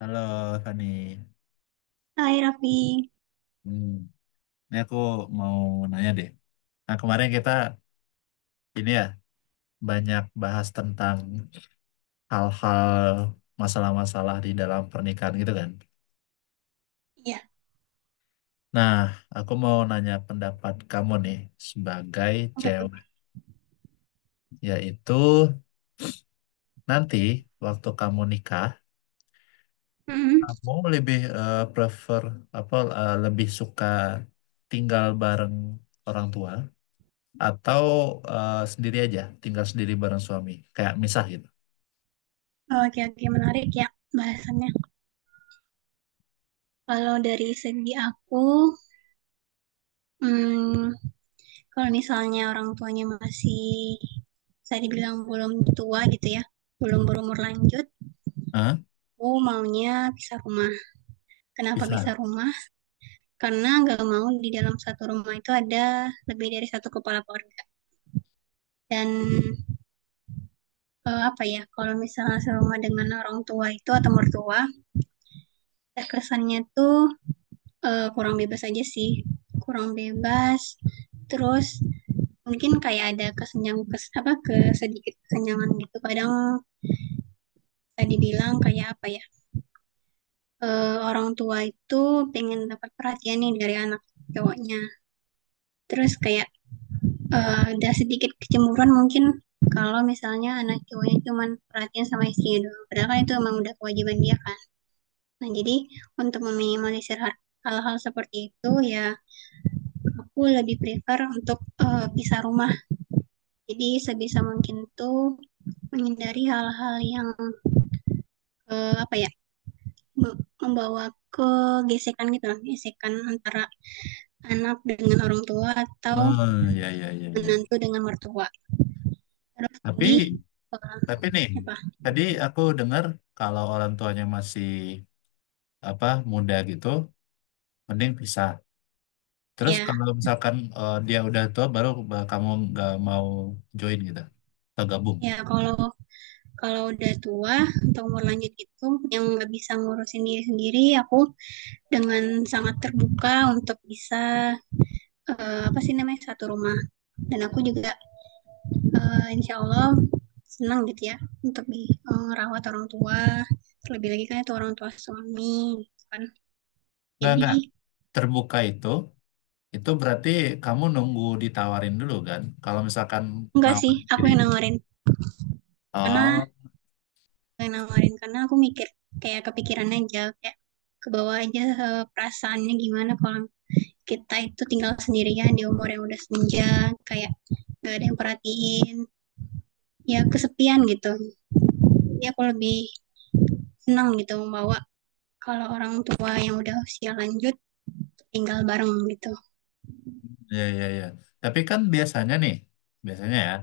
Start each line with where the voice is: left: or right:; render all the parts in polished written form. left: Halo, Fani.
right: Hai Raffi,
left: Hmm, ini aku mau nanya deh. Nah, kemarin kita ini ya banyak bahas tentang hal-hal masalah-masalah di dalam pernikahan gitu kan.
right: iya
left: Nah, aku mau nanya pendapat kamu nih sebagai
right: apa tuh?
left: cewek, yaitu nanti waktu kamu nikah,
right: Mm-mm.
left: kamu lebih prefer apa lebih suka tinggal bareng orang tua atau sendiri aja tinggal sendiri bareng suami kayak misah gitu.
right: Oke, oke, menarik ya bahasannya. Kalau dari segi aku, mm, kalau misalnya orang tuanya masih, saya dibilang belum tua gitu ya, belum berumur lanjut,
left: Hah?
right: aku maunya pisah rumah. Kenapa
left: Pisah.
right: pisah rumah? Karena nggak mau di dalam satu rumah itu ada lebih dari satu kepala keluarga. Dan apa ya, kalau misalnya serumah dengan orang tua itu atau mertua, terkesannya tuh kurang bebas aja sih, kurang bebas, terus mungkin kayak ada kesenjang kes, apa kesedikit kesenjangan gitu, kadang tadi bilang kayak apa ya, orang tua itu pengen dapat perhatian nih dari anak cowoknya, terus kayak ada sedikit kecemburuan mungkin kalau misalnya anak cowoknya cuma perhatian sama istrinya doang, padahal kan itu emang udah kewajiban dia kan. Nah, jadi untuk meminimalisir hal seperti itu ya, aku lebih prefer untuk pisah rumah. Jadi sebisa mungkin tuh menghindari hal-hal yang eh, apa ya membawa ke gesekan gitu lah, gesekan antara anak dengan orang tua atau
left: Oh ya, ya, ya, ya.
right: menantu dengan mertua. Terus lagi
left: tapi
right: eh,
left: tapi nih,
right: apa
left: tadi aku dengar kalau orang tuanya masih apa, muda gitu, mending pisah. Terus
right: ya
left: kalau misalkan dia udah tua baru kamu nggak mau join gitu atau gabung.
right: ya, kalau kalau udah tua atau umur lanjut gitu yang nggak bisa ngurusin diri sendiri, aku dengan sangat terbuka untuk bisa apa sih namanya, satu rumah. Dan aku juga insya Allah senang gitu ya untuk merawat orang tua, terlebih lagi kan itu orang tua suami, gitu kan.
left: nggak
right: Jadi
left: nggak terbuka itu berarti kamu nunggu ditawarin dulu kan kalau misalkan
right: enggak sih,
left: nawarin
right: aku
left: diri.
right: yang nawarin, karena
left: Oh.
right: karena aku mikir kayak kepikiran aja, kayak ke bawah aja, perasaannya gimana kalau kita itu tinggal sendirian di umur yang udah senja, kayak gak ada yang perhatiin, ya kesepian gitu. Ya aku lebih senang gitu membawa kalau orang tua yang udah usia lanjut tinggal bareng gitu.
left: Iya, iya, iya. Tapi kan biasanya nih, biasanya ya,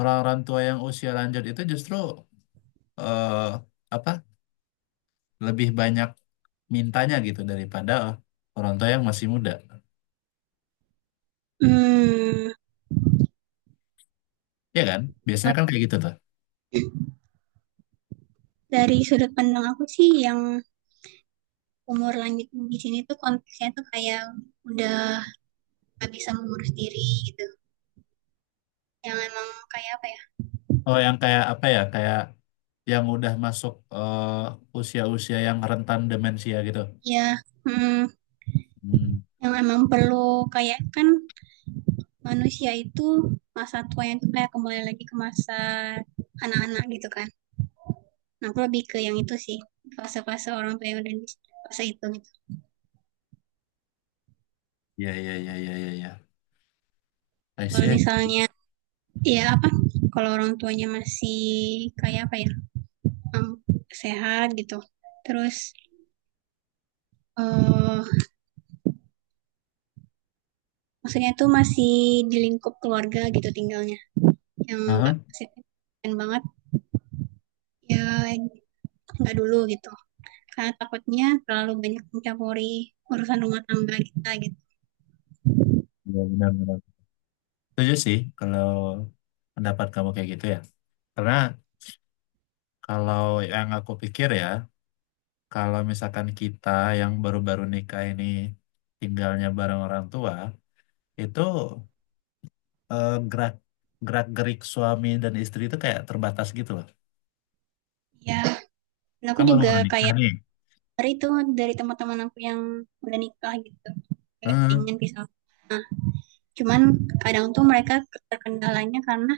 left: orang-orang tua yang usia lanjut itu justru eh apa, lebih banyak mintanya gitu daripada orang tua yang masih muda.
right: Hmm,
left: Iya kan? Biasanya
right: kalau
left: kan kayak gitu tuh.
right: dari sudut pandang aku sih, yang umur lanjut di sini tuh konteksnya tuh kayak udah nggak bisa mengurus diri gitu. Yang emang kayak apa ya?
left: Oh, yang kayak apa ya? Kayak yang udah masuk usia-usia yang rentan demensia gitu.
right: Ya, hmm,
left: Hmm,
right: yang emang perlu kayak, kan manusia itu masa tuanya tuh kayak kembali lagi ke masa anak-anak gitu kan. Nah, aku lebih ke yang itu sih. Fase-fase orang tua yang udah di fase itu gitu.
left: iya, iya, iya, iya, iya, iya. I
right: Kalau
left: see, I see.
right: misalnya ya apa? Kalau orang tuanya masih kayak apa ya? em, Sehat gitu. Terus eh maksudnya itu masih di lingkup keluarga gitu tinggalnya. Yang nggak
left: Aha.
right: signifikan banget ya, nggak dulu gitu. Karena takutnya terlalu banyak mencampuri urusan rumah tangga kita gitu.
left: Iya, benar, benar. Setuju sih kalau pendapat kamu kayak gitu ya. Karena kalau yang aku pikir ya, kalau misalkan kita yang baru-baru nikah ini tinggalnya bareng orang tua, itu gerak gerak gerik suami dan istri itu kayak terbatas gitu loh.
right: Ya, dan aku
left: Kan
right: juga
left: baru-baru nikah
right: kayak
left: nih.
right: dari itu, dari teman-teman aku yang udah nikah gitu. Kayak
left: Hmm,
right: pengen pisah. Cuman kadang tuh mereka terkendalanya karena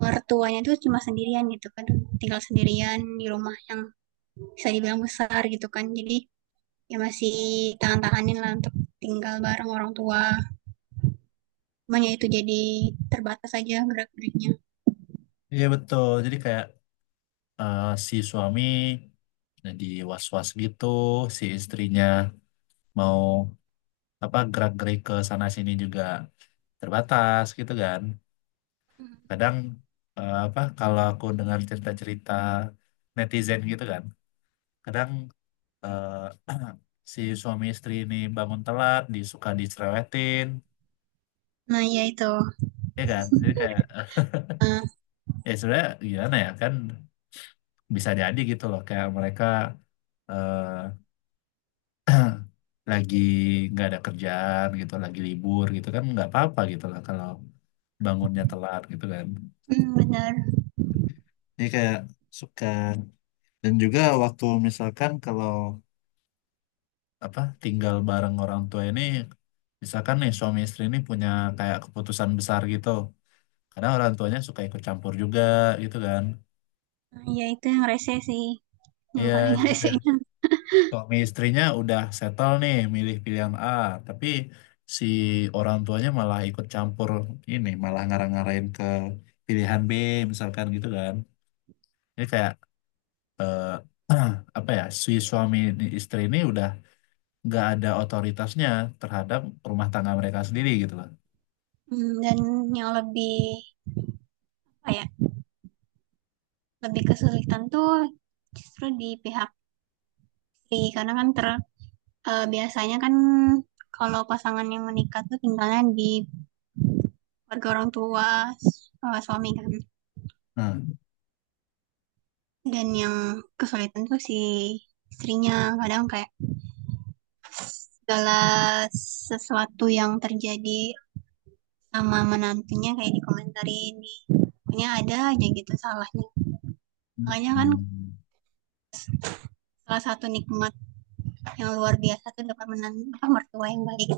right: mertuanya tuh cuma sendirian gitu kan, tinggal sendirian di rumah yang bisa dibilang besar gitu kan, jadi ya masih tahan-tahanin lah untuk tinggal bareng orang tua, makanya itu jadi terbatas aja gerak-geriknya.
left: iya betul. Jadi kayak si suami jadi was-was gitu, si istrinya mau apa, gerak gerik ke sana sini juga terbatas gitu kan. Kadang apa, kalau aku dengar cerita-cerita netizen gitu kan, kadang eh, si suami istri ini bangun telat disuka dicerewetin.
right: Nah ya itu.
left: Ya kan, jadi kayak
right: Nah,
left: ya sebenarnya gimana ya kan, bisa jadi gitu loh kayak mereka eh, lagi nggak ada kerjaan gitu, lagi libur gitu kan, nggak apa-apa gitu loh kalau bangunnya telat gitu kan.
right: hmm, benar.
left: Jadi kayak suka. Dan juga waktu misalkan kalau apa tinggal bareng orang tua ini, misalkan nih suami istri ini punya kayak keputusan besar gitu, karena orang tuanya suka ikut campur juga gitu kan.
right: Nah, ya itu yang rese sih, yang
left: Iya,
right: paling
left: jadi kayak
right: resenya.
left: suami istrinya udah settle nih milih pilihan A, tapi si orang tuanya malah ikut campur, ini malah ngarang-ngarain ke pilihan B misalkan gitu kan. Ini kayak eh, apa ya, si suami istri ini udah nggak ada otoritasnya terhadap rumah tangga mereka sendiri gitu loh.
right: Hmm, dan yang lebih apa ya, lebih kesulitan tuh justru di pihak istri, karena kan biasanya kan kalau pasangan yang menikah tuh tinggalnya di keluarga orang tua, suami kan.
left: Nah.
right: Dan yang kesulitan tuh si istrinya, kadang kayak segala sesuatu yang terjadi sama menantunya kayak dikomentarin, di pokoknya ada aja gitu salahnya. Makanya kan
left: Hmm.
right: salah satu nikmat yang luar biasa tuh dapat menantu apa mertua yang baik,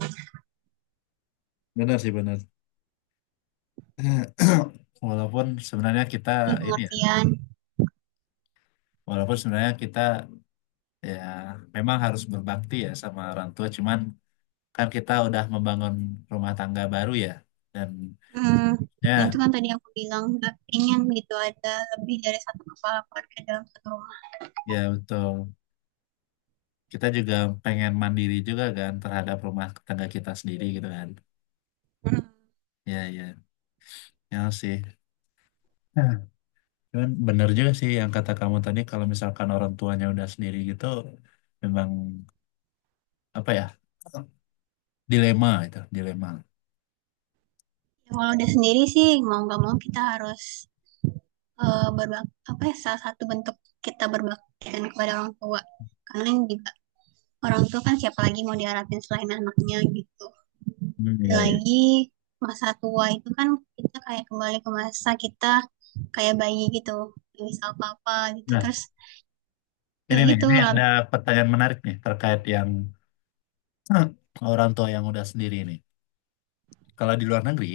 left: Benar sih, benar. Walaupun sebenarnya
right: di
left: kita ini ya,
right: pengertian.
left: walaupun sebenarnya kita ya memang harus berbakti ya sama orang tua, cuman kan kita udah membangun rumah tangga baru ya, dan
right: Hmm, nah
left: ya.
right: itu kan tadi aku bilang nggak pengen gitu ada lebih dari satu kepala keluarga dalam satu rumah.
left: Ya betul, kita juga pengen mandiri juga kan terhadap rumah tangga kita sendiri gitu kan.
right: Hmm.
left: Ya ya, ya sih. Nah, cuman benar juga sih yang kata kamu tadi kalau misalkan orang tuanya udah sendiri gitu, memang apa ya, dilema itu dilema.
right: Ya, kalau udah sendiri sih mau nggak mau kita harus eh, berbak apa ya, salah satu bentuk kita berbakti kan kepada orang tua, karena juga orang tua kan siapa lagi mau diharapin selain anaknya gitu.
left: Hmm,
right: Dan
left: iya, iya.
right: lagi masa tua itu kan kita kayak kembali ke masa kita kayak bayi gitu, nggak bisa apa-apa gitu
left: Nah,
right: terus. Ya
left: ini nih,
right: gitu.
left: ini ada pertanyaan menarik nih terkait yang orang tua yang udah sendiri nih. Kalau di luar negeri,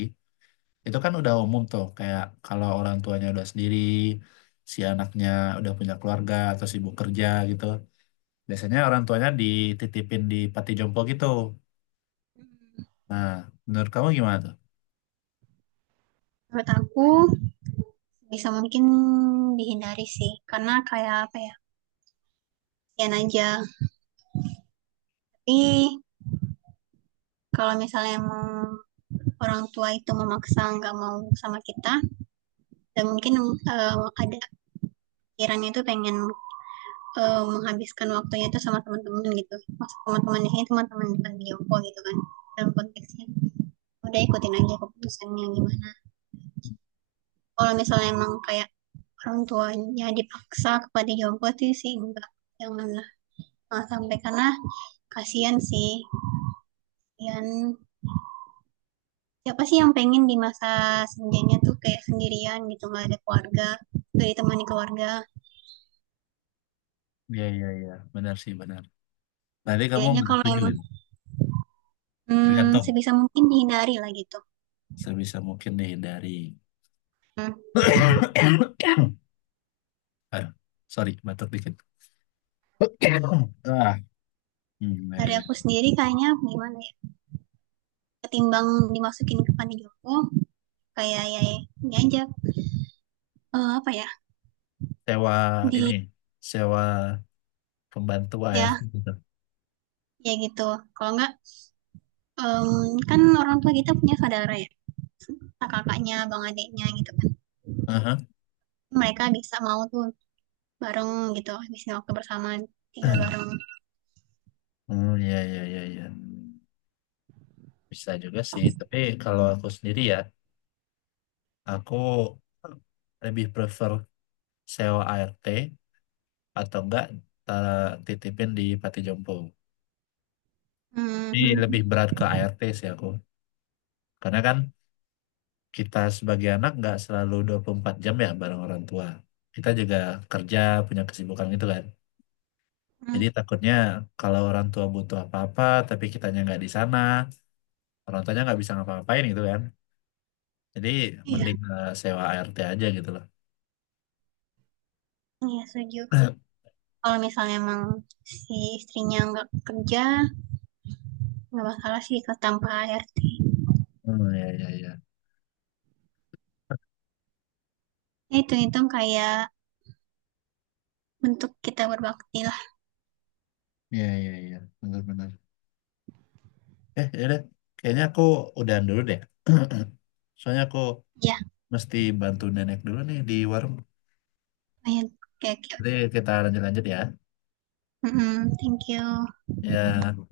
left: itu kan udah umum tuh, kayak kalau orang tuanya udah sendiri, si anaknya udah punya keluarga atau sibuk kerja gitu. Biasanya orang tuanya dititipin di panti jompo gitu. Nah, menurut kamu gimana tuh?
right: Menurut aku bisa mungkin dihindari sih, karena kayak apa ya, kasihan aja. Tapi kalau misalnya mau orang tua itu memaksa nggak mau sama kita, dan mungkin ada pikirannya itu pengen menghabiskan waktunya itu sama teman-teman gitu, maksud teman temannya di teman-teman di Bioko gitu kan, dalam konteksnya, udah ikutin aja keputusannya gimana. Kalau misalnya emang kayak orang tuanya dipaksa kepada Jompo, itu sih enggak, janganlah. Nah, sampai karena kasihan sih, kasihan, siapa sih yang pengen di masa senjanya tuh kayak sendirian gitu, nggak ada keluarga, nggak ditemani keluarga.
left: Iya, iya, iya. Benar sih, benar. Tadi kamu
right: Kayaknya
left: nggak
right: kalau
left: setuju
right: emang
left: kan?
right: hmm,
left: Tergantung.
right: sebisa mungkin dihindari lah gitu.
left: Sebisa mungkin dihindari.
right: Hmm.
left: Aduh, sorry, batuk dikit. Ah, hmm, ya,
right: Dari
left: ya.
right: aku sendiri kayaknya gimana ya, ketimbang dimasukin ke panti jompo, kayak ya ya, ini aja eh, apa ya
left: Sewa
right: di
left: ini, sewa pembantu ART
right: ya
left: gitu.
right: ya gitu. Kalau enggak em, kan orang tua kita punya saudara ya, kakaknya, bang adiknya gitu kan.
left: Aha.
right: Mereka bisa mau tuh bareng gitu, habisin waktu bersama, tinggal bareng.
left: Hmm, ya, ya, ya, ya. Bisa juga sih, tapi kalau aku sendiri ya, aku lebih prefer sewa ART atau enggak titipin di Pati Jompo.
right: Hmm,
left: Ini
right: hmm, hmm,
left: lebih berat ke ART sih aku. Karena kan kita sebagai anak nggak selalu 24 jam ya bareng orang tua. Kita juga kerja, punya kesibukan gitu kan.
right: hmm.
left: Jadi takutnya kalau orang tua butuh apa-apa, tapi kitanya nggak di sana, orang tuanya nggak bisa ngapa-ngapain gitu kan. Jadi
right: Iya,
left: mending sewa ART aja gitu loh.
right: iya setuju. Kalau misalnya emang si istrinya nggak kerja, nggak masalah sih kalau tanpa HRT.
left: Hmm, ya, ya, ya.
right: Ya, hitung-hitung kayak bentuk kita berbakti lah.
left: Ya, ya, ya. Benar-benar. Eh, ya udah. Kayaknya aku udahan dulu deh. Soalnya aku
right: Ya,
left: mesti bantu nenek dulu nih di warung.
right: lumayan. Oke, oke.
left: Jadi kita lanjut-lanjut ya.
right: Mm-mm, thank you.
left: Ya,